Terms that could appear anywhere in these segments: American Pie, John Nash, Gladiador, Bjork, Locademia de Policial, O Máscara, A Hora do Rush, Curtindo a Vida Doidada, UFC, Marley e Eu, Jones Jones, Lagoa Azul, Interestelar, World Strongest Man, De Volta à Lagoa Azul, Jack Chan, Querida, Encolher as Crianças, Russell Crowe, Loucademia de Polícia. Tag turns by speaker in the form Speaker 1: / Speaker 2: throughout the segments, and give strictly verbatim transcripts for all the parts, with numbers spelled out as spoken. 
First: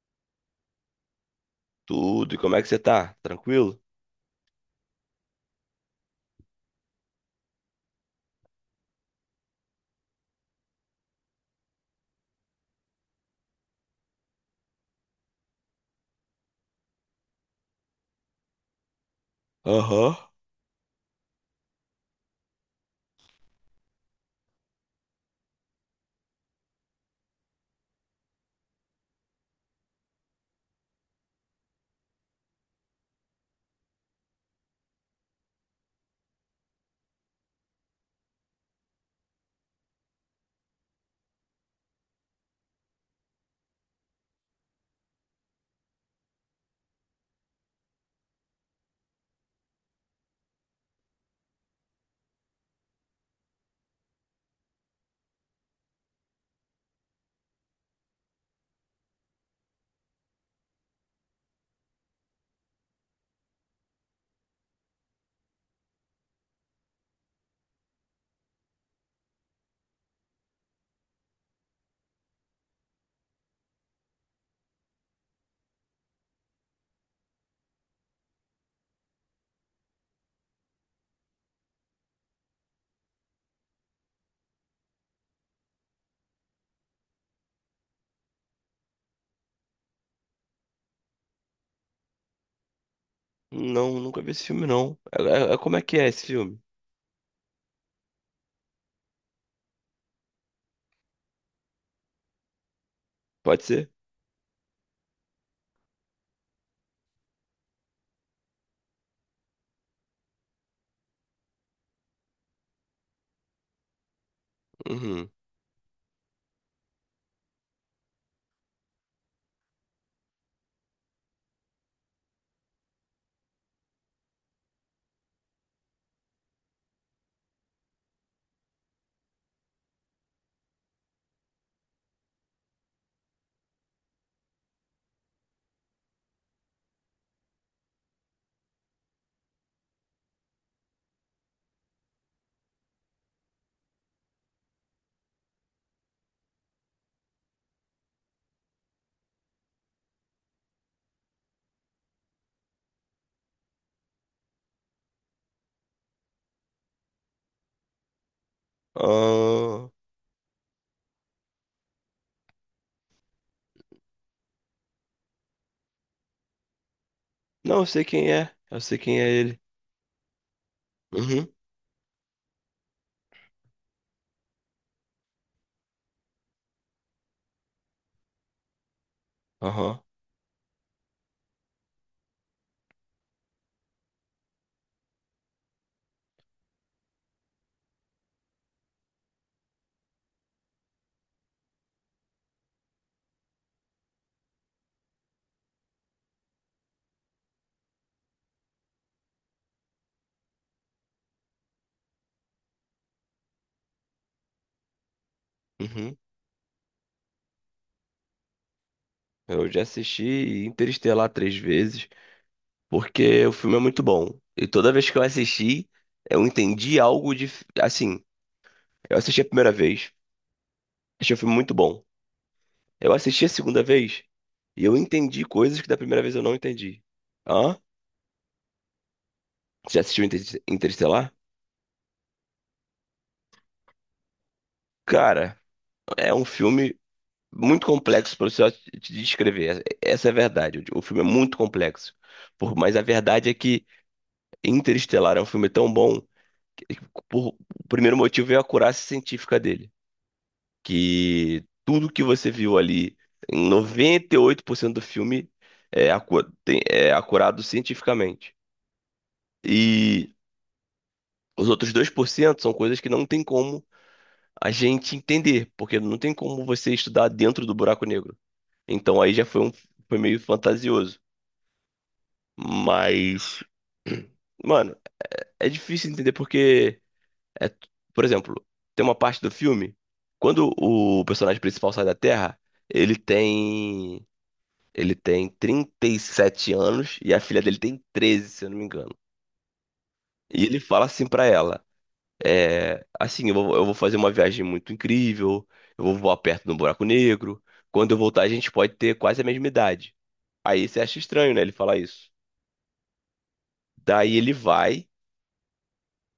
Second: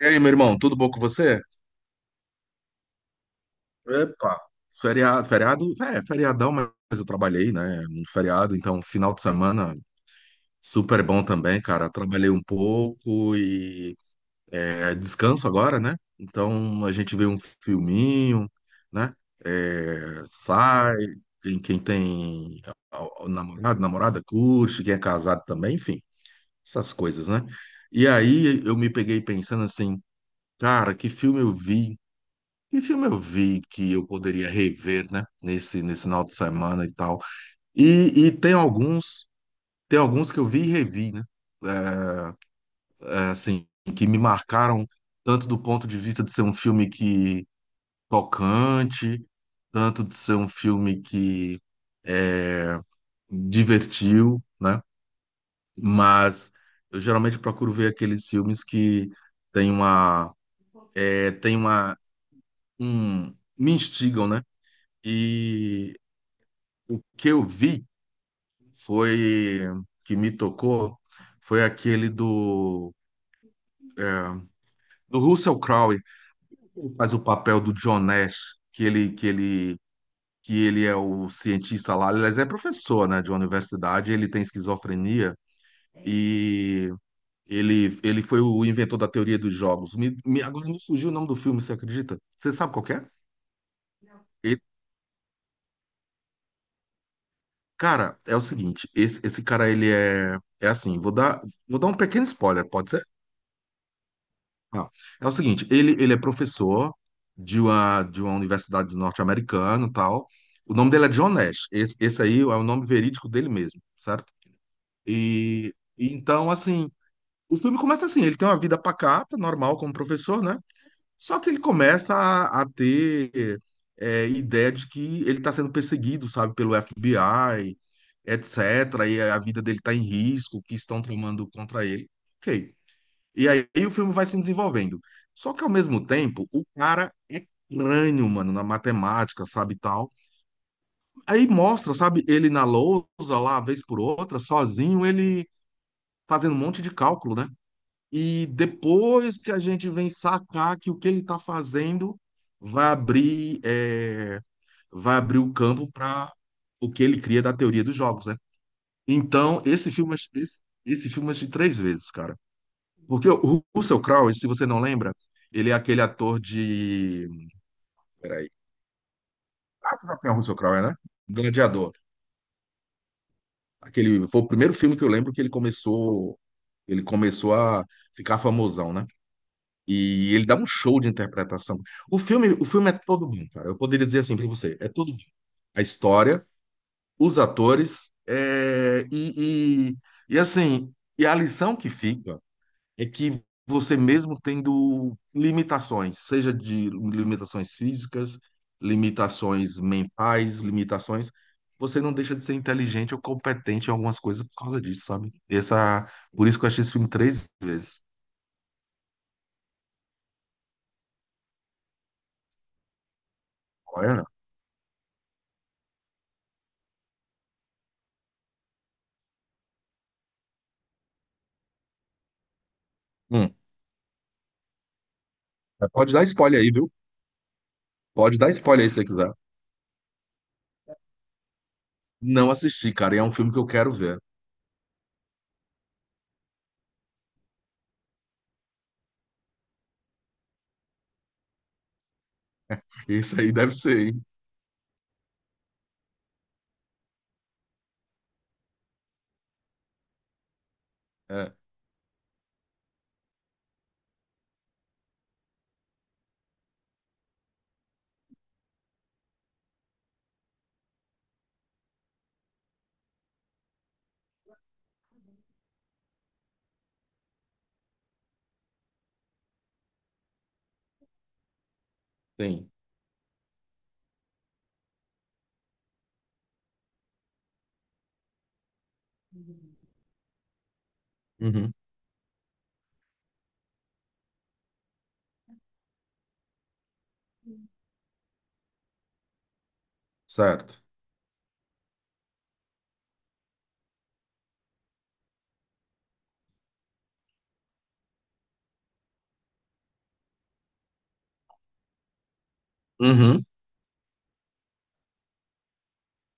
Speaker 1: E aí, meu irmão, tudo bom com você?
Speaker 2: Tudo. E como é que você tá? Tranquilo?
Speaker 1: Epa, feriado, feriado, é, feriadão, mas eu trabalhei, né, no feriado, então final de semana super bom também, cara. Trabalhei um pouco e é, descanso agora, né? Então a gente vê um filminho, né?
Speaker 2: Aham.
Speaker 1: É, sai, tem quem tem ó, ó, namorado, namorada curte, quem é casado também, enfim, essas coisas, né? E aí eu me peguei pensando assim, cara, que filme eu vi? Que filme eu vi que eu poderia rever, né? Nesse, nesse final de semana e tal. E, e tem alguns, tem alguns que eu vi e revi, né? É, é, assim, que me marcaram tanto do ponto de vista de ser um filme que tocante, tanto de ser um filme que é, divertiu, né? Mas eu geralmente procuro ver aqueles filmes que tem uma, é, tem uma, um, me instigam, né? O que eu vi foi que me tocou foi aquele do é, do Russell Crowe, que faz o papel do John Nash, que ele que ele que ele é o cientista lá, aliás, é professor, né, de uma universidade, ele tem esquizofrenia e ele ele foi o inventor da teoria dos jogos. Me, me- agora me surgiu o nome do filme, você acredita? Você sabe qual que é?
Speaker 2: Não, nunca vi esse
Speaker 1: Ele-
Speaker 2: filme, não. É, é- é- como é que é esse filme?
Speaker 1: cara, é o seguinte, esse, esse cara ele é é assim, vou dar vou dar um pequeno spoiler, pode ser?
Speaker 2: Pode ser?
Speaker 1: Não. É o seguinte, ele, ele é professor de uma, de uma universidade norte-americana e tal. O nome dele é John Nash. Esse, esse aí é o nome verídico dele mesmo, certo?
Speaker 2: Uhum.
Speaker 1: E, e então, assim, o filme começa assim, ele tem uma vida pacata, normal como professor, né? Só que ele começa a, a ter é, ideia de que ele está sendo perseguido, sabe, pelo F B I, etcétera. E a vida dele está em risco, que estão tramando contra ele. Ok. E aí o filme vai se desenvolvendo. Só que ao mesmo tempo, o cara é crânio, mano, na matemática, sabe, e tal. Aí mostra, sabe, ele na lousa lá, vez por outra, sozinho, ele fazendo um monte de cálculo, né? E depois que a gente vem sacar que o que ele tá fazendo vai abrir, é, vai abrir o campo para o que ele cria da teoria dos jogos, né? Então,
Speaker 2: Ah,
Speaker 1: esse filme, esse, esse filme eu assisti três vezes, cara. Porque o Russell Crowe, se você não lembra, ele é aquele ator de.
Speaker 2: não, eu sei quem
Speaker 1: Peraí.
Speaker 2: é. Eu sei quem é ele.
Speaker 1: Ah, você sabe quem é o Russell Crowe, é, né?
Speaker 2: Uhum.
Speaker 1: Gladiador. Aquele... Foi o primeiro filme que eu lembro que ele começou. Ele começou a ficar famosão, né?
Speaker 2: Aham.
Speaker 1: E ele dá um show de interpretação. O filme, o filme é todo bom, cara. Eu poderia dizer assim para você, é todo bom. A história, os atores, é, e, e, e assim, e a lição que fica é que você mesmo tendo limitações, seja de limitações físicas, limitações mentais, limitações, você não deixa de ser inteligente ou competente em algumas coisas por causa disso, sabe? Essa,
Speaker 2: Uhum.
Speaker 1: por isso que eu achei esse filme três vezes.
Speaker 2: Eu já assisti Interestelar três vezes, porque o filme é muito
Speaker 1: Olha,
Speaker 2: bom. E toda vez que eu assisti, eu entendi algo de. Assim, eu assisti a primeira vez, achei o filme muito bom. Eu assisti a
Speaker 1: hum,
Speaker 2: segunda vez e eu entendi coisas que da
Speaker 1: pode
Speaker 2: primeira
Speaker 1: dar
Speaker 2: vez eu não
Speaker 1: spoiler aí, viu?
Speaker 2: entendi. Hã?
Speaker 1: Pode dar spoiler aí se você quiser.
Speaker 2: Já assistiu Inter- Interestelar?
Speaker 1: Não assisti, cara, e é um filme que eu quero ver.
Speaker 2: Cara, é um filme muito complexo para você só te te descrever. Essa é a verdade. O filme é muito complexo. Por- mas a
Speaker 1: Isso
Speaker 2: verdade
Speaker 1: aí
Speaker 2: é
Speaker 1: deve
Speaker 2: que
Speaker 1: ser, hein?
Speaker 2: Interestelar é um filme tão bom que, por, o primeiro motivo é a acurácia científica dele.
Speaker 1: É,
Speaker 2: Que tudo que você viu ali, em noventa e oito por cento do filme, é, acu, tem- é acurado cientificamente. E os outros dois por cento são coisas que não tem como a gente entender, porque não tem como você estudar dentro do buraco negro. Então aí já foi um foi meio fantasioso.
Speaker 1: sim.
Speaker 2: Mas, mano, é difícil entender porque é, por exemplo, tem uma parte do filme quando o personagem
Speaker 1: Uhum,
Speaker 2: principal sai da Terra, ele tem ele tem trinta e sete anos e a filha dele tem treze, se eu não me engano. E
Speaker 1: certo.
Speaker 2: ele fala assim pra ela: É, assim, eu vou, eu vou fazer uma viagem muito incrível, eu vou voar perto do buraco negro. Quando eu voltar, a gente pode ter quase a mesma idade. Aí você acha estranho, né, ele falar isso.
Speaker 1: Uhum,
Speaker 2: Daí ele vai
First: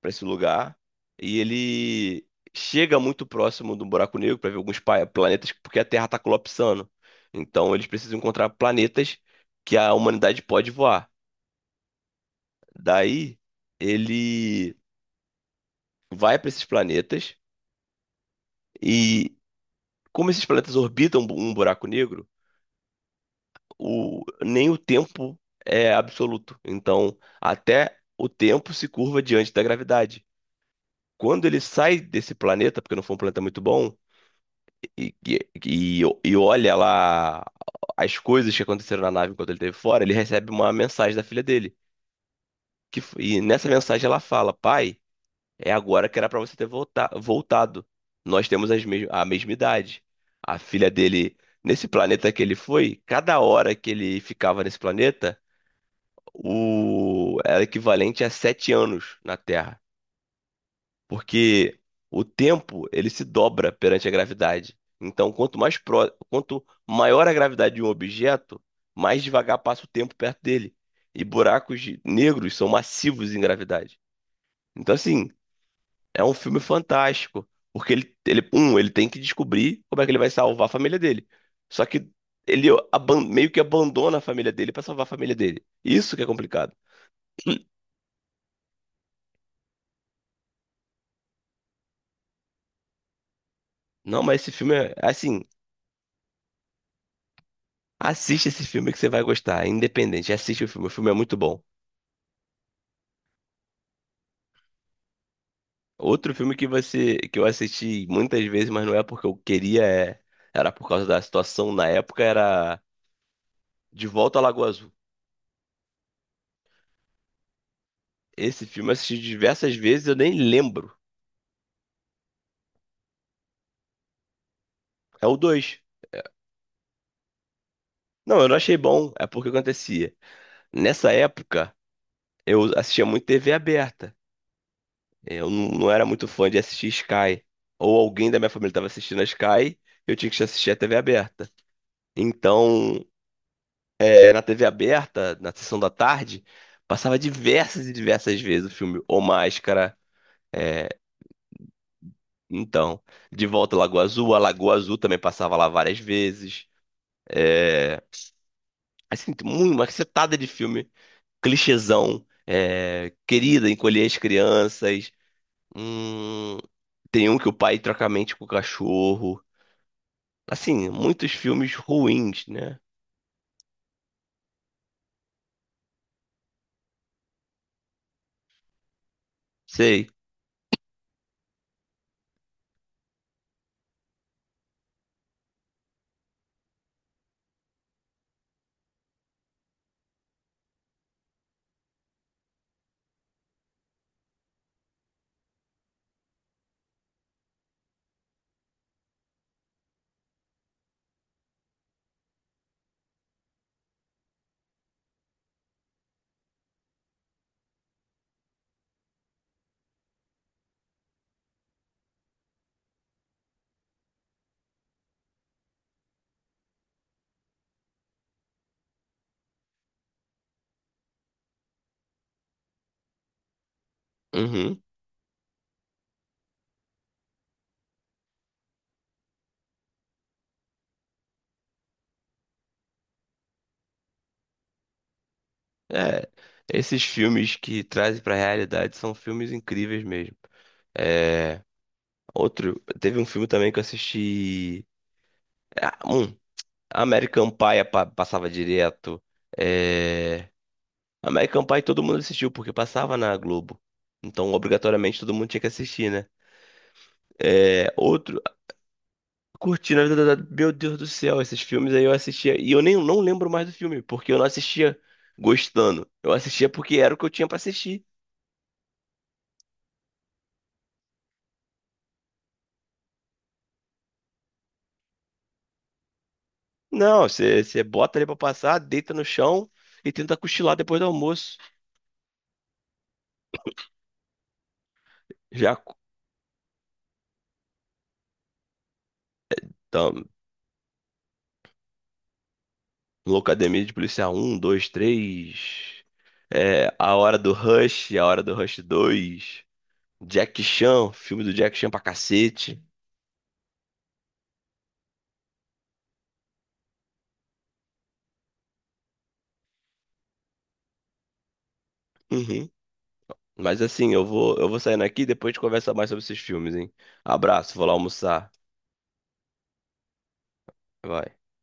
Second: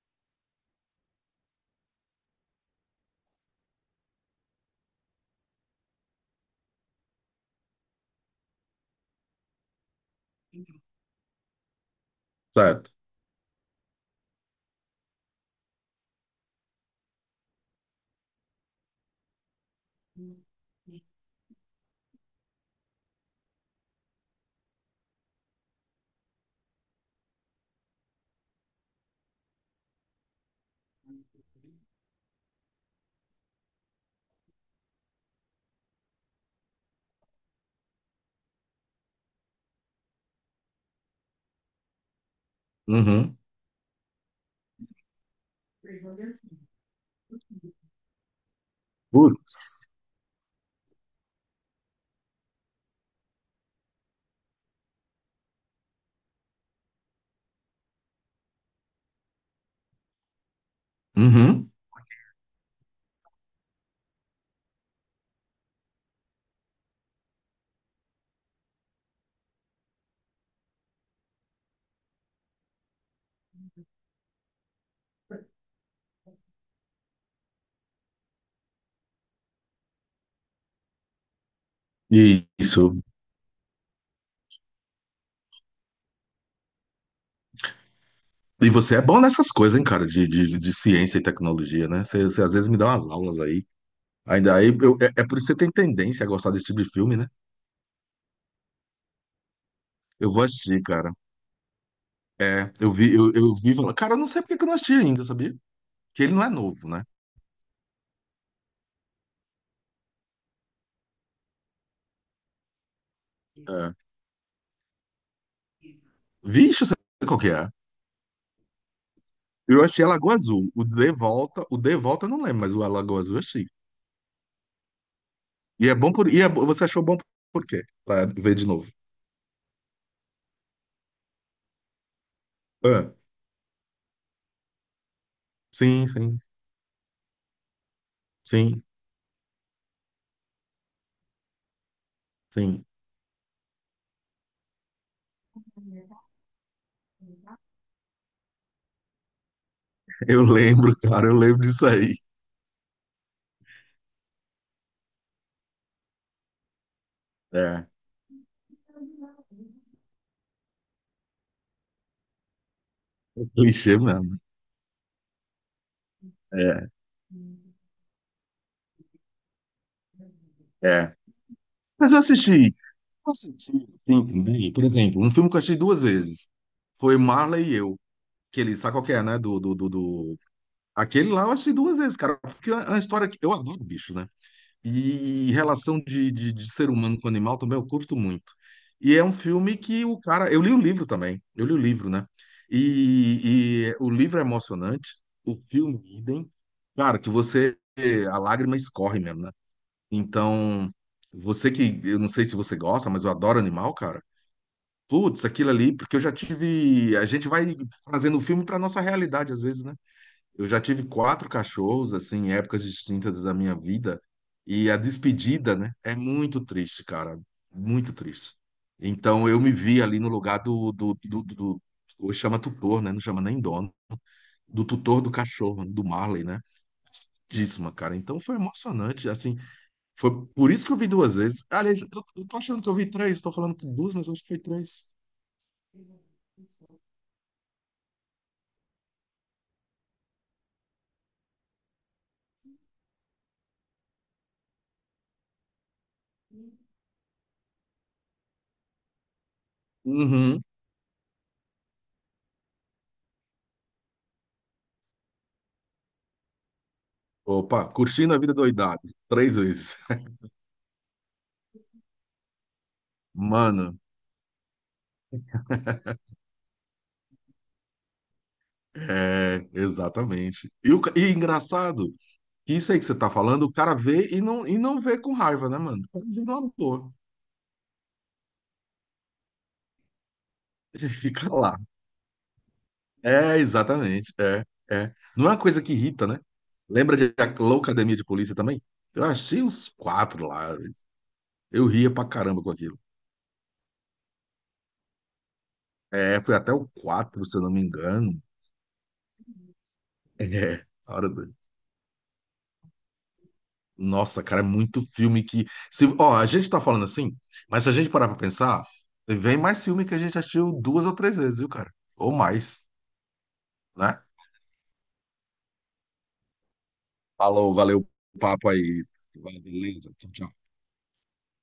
Speaker 2: pra esse lugar e ele chega muito próximo do buraco negro pra ver alguns pa- planetas, porque a Terra tá colapsando. Então eles precisam encontrar planetas que a humanidade pode voar.
Speaker 1: certo.
Speaker 2: Daí ele vai pra esses planetas e como esses planetas orbitam um buraco negro, o, nem o tempo é absoluto. Então, até o tempo se curva diante da gravidade. Quando ele sai desse planeta, porque não foi um planeta muito bom, e, e, e e olha lá as coisas que aconteceram na nave enquanto ele esteve fora, ele recebe uma mensagem da filha dele. Que, f-
Speaker 1: Uhum.
Speaker 2: e nessa mensagem ela fala: Pai, é agora que era para você ter volta- voltado. Nós temos as mes- a mesma
Speaker 1: Putz.
Speaker 2: idade. A filha dele, nesse planeta que ele foi, cada hora que ele ficava nesse planeta, o... era equivalente a sete anos na Terra,
Speaker 1: Uhum.
Speaker 2: porque o tempo ele se dobra perante a gravidade. Então, quanto mais pro... quanto maior a gravidade de um objeto, mais devagar passa o tempo perto dele. E buracos de- negros são massivos em gravidade. Então, assim, é um filme fantástico, porque ele, ele, um, ele tem que descobrir como é que ele vai salvar a família dele. Só que ele
Speaker 1: Isso.
Speaker 2: aban- meio que abandona a família dele para salvar a família dele. Isso que é complicado.
Speaker 1: E você é bom nessas coisas, hein, cara, de, de, de ciência e tecnologia, né? Você, você às vezes me dá umas aulas aí.
Speaker 2: Não, mas esse
Speaker 1: Ainda aí,
Speaker 2: filme é
Speaker 1: eu-
Speaker 2: é
Speaker 1: é, é por
Speaker 2: assim.
Speaker 1: isso que você tem tendência a gostar desse tipo de filme, né?
Speaker 2: Assiste esse filme que você vai gostar, é
Speaker 1: Eu
Speaker 2: independente.
Speaker 1: vou
Speaker 2: Assiste o
Speaker 1: assistir,
Speaker 2: filme, o filme
Speaker 1: cara.
Speaker 2: é muito bom.
Speaker 1: É, eu vi, eu, eu vi. Falar- cara, eu não sei porque que eu não assisti ainda, sabia? Que ele
Speaker 2: Outro
Speaker 1: não é
Speaker 2: filme que
Speaker 1: novo, né?
Speaker 2: você que eu assisti muitas vezes, mas não é porque eu queria, é- era por causa da situação na época, era
Speaker 1: É.
Speaker 2: De Volta à Lagoa Azul.
Speaker 1: Vixe, eu qual que é.
Speaker 2: Esse filme eu assisti diversas
Speaker 1: Eu achei
Speaker 2: vezes,
Speaker 1: a
Speaker 2: eu
Speaker 1: Lagoa
Speaker 2: nem
Speaker 1: Azul. O
Speaker 2: lembro.
Speaker 1: De Volta, o De Volta eu não lembro, mas o A Lagoa Azul eu achei.
Speaker 2: É o dois.
Speaker 1: E é bom por. E é bo- você achou bom por quê? Pra
Speaker 2: Não, eu
Speaker 1: ver
Speaker 2: não
Speaker 1: de
Speaker 2: achei
Speaker 1: novo.
Speaker 2: bom, é porque acontecia. Nessa época, eu assistia
Speaker 1: É.
Speaker 2: muito T V aberta. Eu não, não era
Speaker 1: Sim,
Speaker 2: muito
Speaker 1: sim,
Speaker 2: fã de assistir Sky. Ou alguém da minha família
Speaker 1: sim,
Speaker 2: estava assistindo a Sky, eu tinha que assistir a T V aberta.
Speaker 1: sim.
Speaker 2: Então, é, na T V aberta, na sessão da tarde, passava diversas e diversas vezes o filme O Máscara.
Speaker 1: Eu
Speaker 2: É,
Speaker 1: lembro, cara, eu lembro disso aí.
Speaker 2: então, De Volta à Lagoa Azul, a Lagoa Azul também passava lá várias vezes.
Speaker 1: É.
Speaker 2: É, assim, muito, uma cacetada de filme, clichêzão, é, Querida,
Speaker 1: Clichê
Speaker 2: Encolher as
Speaker 1: mesmo.
Speaker 2: Crianças, hum,
Speaker 1: É,
Speaker 2: tem um que o pai troca a mente com o cachorro. Assim,
Speaker 1: é.
Speaker 2: muitos filmes
Speaker 1: Mas eu
Speaker 2: ruins,
Speaker 1: assisti.
Speaker 2: né?
Speaker 1: Eu assisti, sim, também. Por exemplo, um filme que eu achei duas vezes. Foi Marley e Eu. Aquele, sabe qual que é, né? Do, do, do,
Speaker 2: Sei.
Speaker 1: do- Aquele lá eu achei duas vezes, cara. Porque é uma história que eu adoro bicho, né? E relação de, de, de ser humano com animal também eu curto muito. E é um filme que o cara. Eu li o livro também. Eu li o livro, né? E, e o livro é emocionante. O filme, idem. Cara, que você. A lágrima escorre mesmo, né? Então, você que, eu não sei se você gosta, mas eu adoro animal, cara. Putz, aquilo ali, porque eu já tive. A gente vai fazendo filme para nossa realidade, às vezes, né? Eu já tive quatro cachorros, assim, em épocas distintas da minha vida. E a despedida, né? É muito triste, cara. Muito triste. Então, eu me vi ali no lugar do, do, do, do, do- hoje chama tutor, né? Não chama nem dono.
Speaker 2: Uhum.
Speaker 1: Do tutor do cachorro, do Marley, né? Tristíssima, cara. Então foi emocionante. Assim, foi por isso que eu vi duas vezes. Aliás, eu, eu tô achando que eu vi três, tô falando que duas, mas eu acho que foi três.
Speaker 2: É, esses filmes que trazem pra realidade são filmes incríveis mesmo. É, outro, teve um filme também que eu assisti. Ah, Um, American Pie pa- passava direto. É,
Speaker 1: Uhum.
Speaker 2: American Pie todo mundo assistiu porque passava na Globo. Então, obrigatoriamente, todo mundo tinha que assistir, né?
Speaker 1: Opa,
Speaker 2: É,
Speaker 1: curtindo a
Speaker 2: outro,
Speaker 1: vida doidado. Três vezes.
Speaker 2: Curtindo a Vida Doidada. Meu Deus do céu, esses filmes aí eu assistia. E eu nem não lembro mais do
Speaker 1: Mano,
Speaker 2: filme, porque eu não assistia gostando. Eu assistia porque era o que eu tinha pra assistir.
Speaker 1: é, exatamente. E, o, ca- e engraçado, isso aí que você tá falando, o cara vê e não, e não vê com raiva, né, mano? O cara vê numa boa.
Speaker 2: Não, você você bota ali pra passar, deita no chão e tenta cochilar depois do
Speaker 1: Ele fica
Speaker 2: almoço.
Speaker 1: lá. É, exatamente. É, é. Não é uma
Speaker 2: Já
Speaker 1: coisa que
Speaker 2: co-
Speaker 1: irrita, né? Lembra de Loucademia de Polícia também? Eu achei uns
Speaker 2: tam-
Speaker 1: quatro lá. Eu ria pra caramba com aquilo.
Speaker 2: Locademia de Policial um, dois, três.
Speaker 1: É, foi até o
Speaker 2: É, A Hora
Speaker 1: quatro,
Speaker 2: do
Speaker 1: se eu não me
Speaker 2: Rush, A
Speaker 1: engano.
Speaker 2: Hora do Rush dois. Jack
Speaker 1: É,
Speaker 2: Chan,
Speaker 1: a hora
Speaker 2: filme
Speaker 1: do...
Speaker 2: do Jack Chan pra cacete.
Speaker 1: Nossa, cara, é muito filme que. Se... Ó, a gente tá falando assim, mas se a gente parar pra pensar, vem mais filme que a gente assistiu duas ou três vezes, viu, cara? Ou
Speaker 2: Uhum.
Speaker 1: mais,
Speaker 2: Mas assim,
Speaker 1: né?
Speaker 2: eu vou, eu vou saindo aqui e depois a gente conversa mais sobre esses filmes, hein?
Speaker 1: Falou,
Speaker 2: Abraço, vou lá
Speaker 1: valeu o
Speaker 2: almoçar.
Speaker 1: papo aí. Beleza, tchau. Tchau.
Speaker 2: Vai.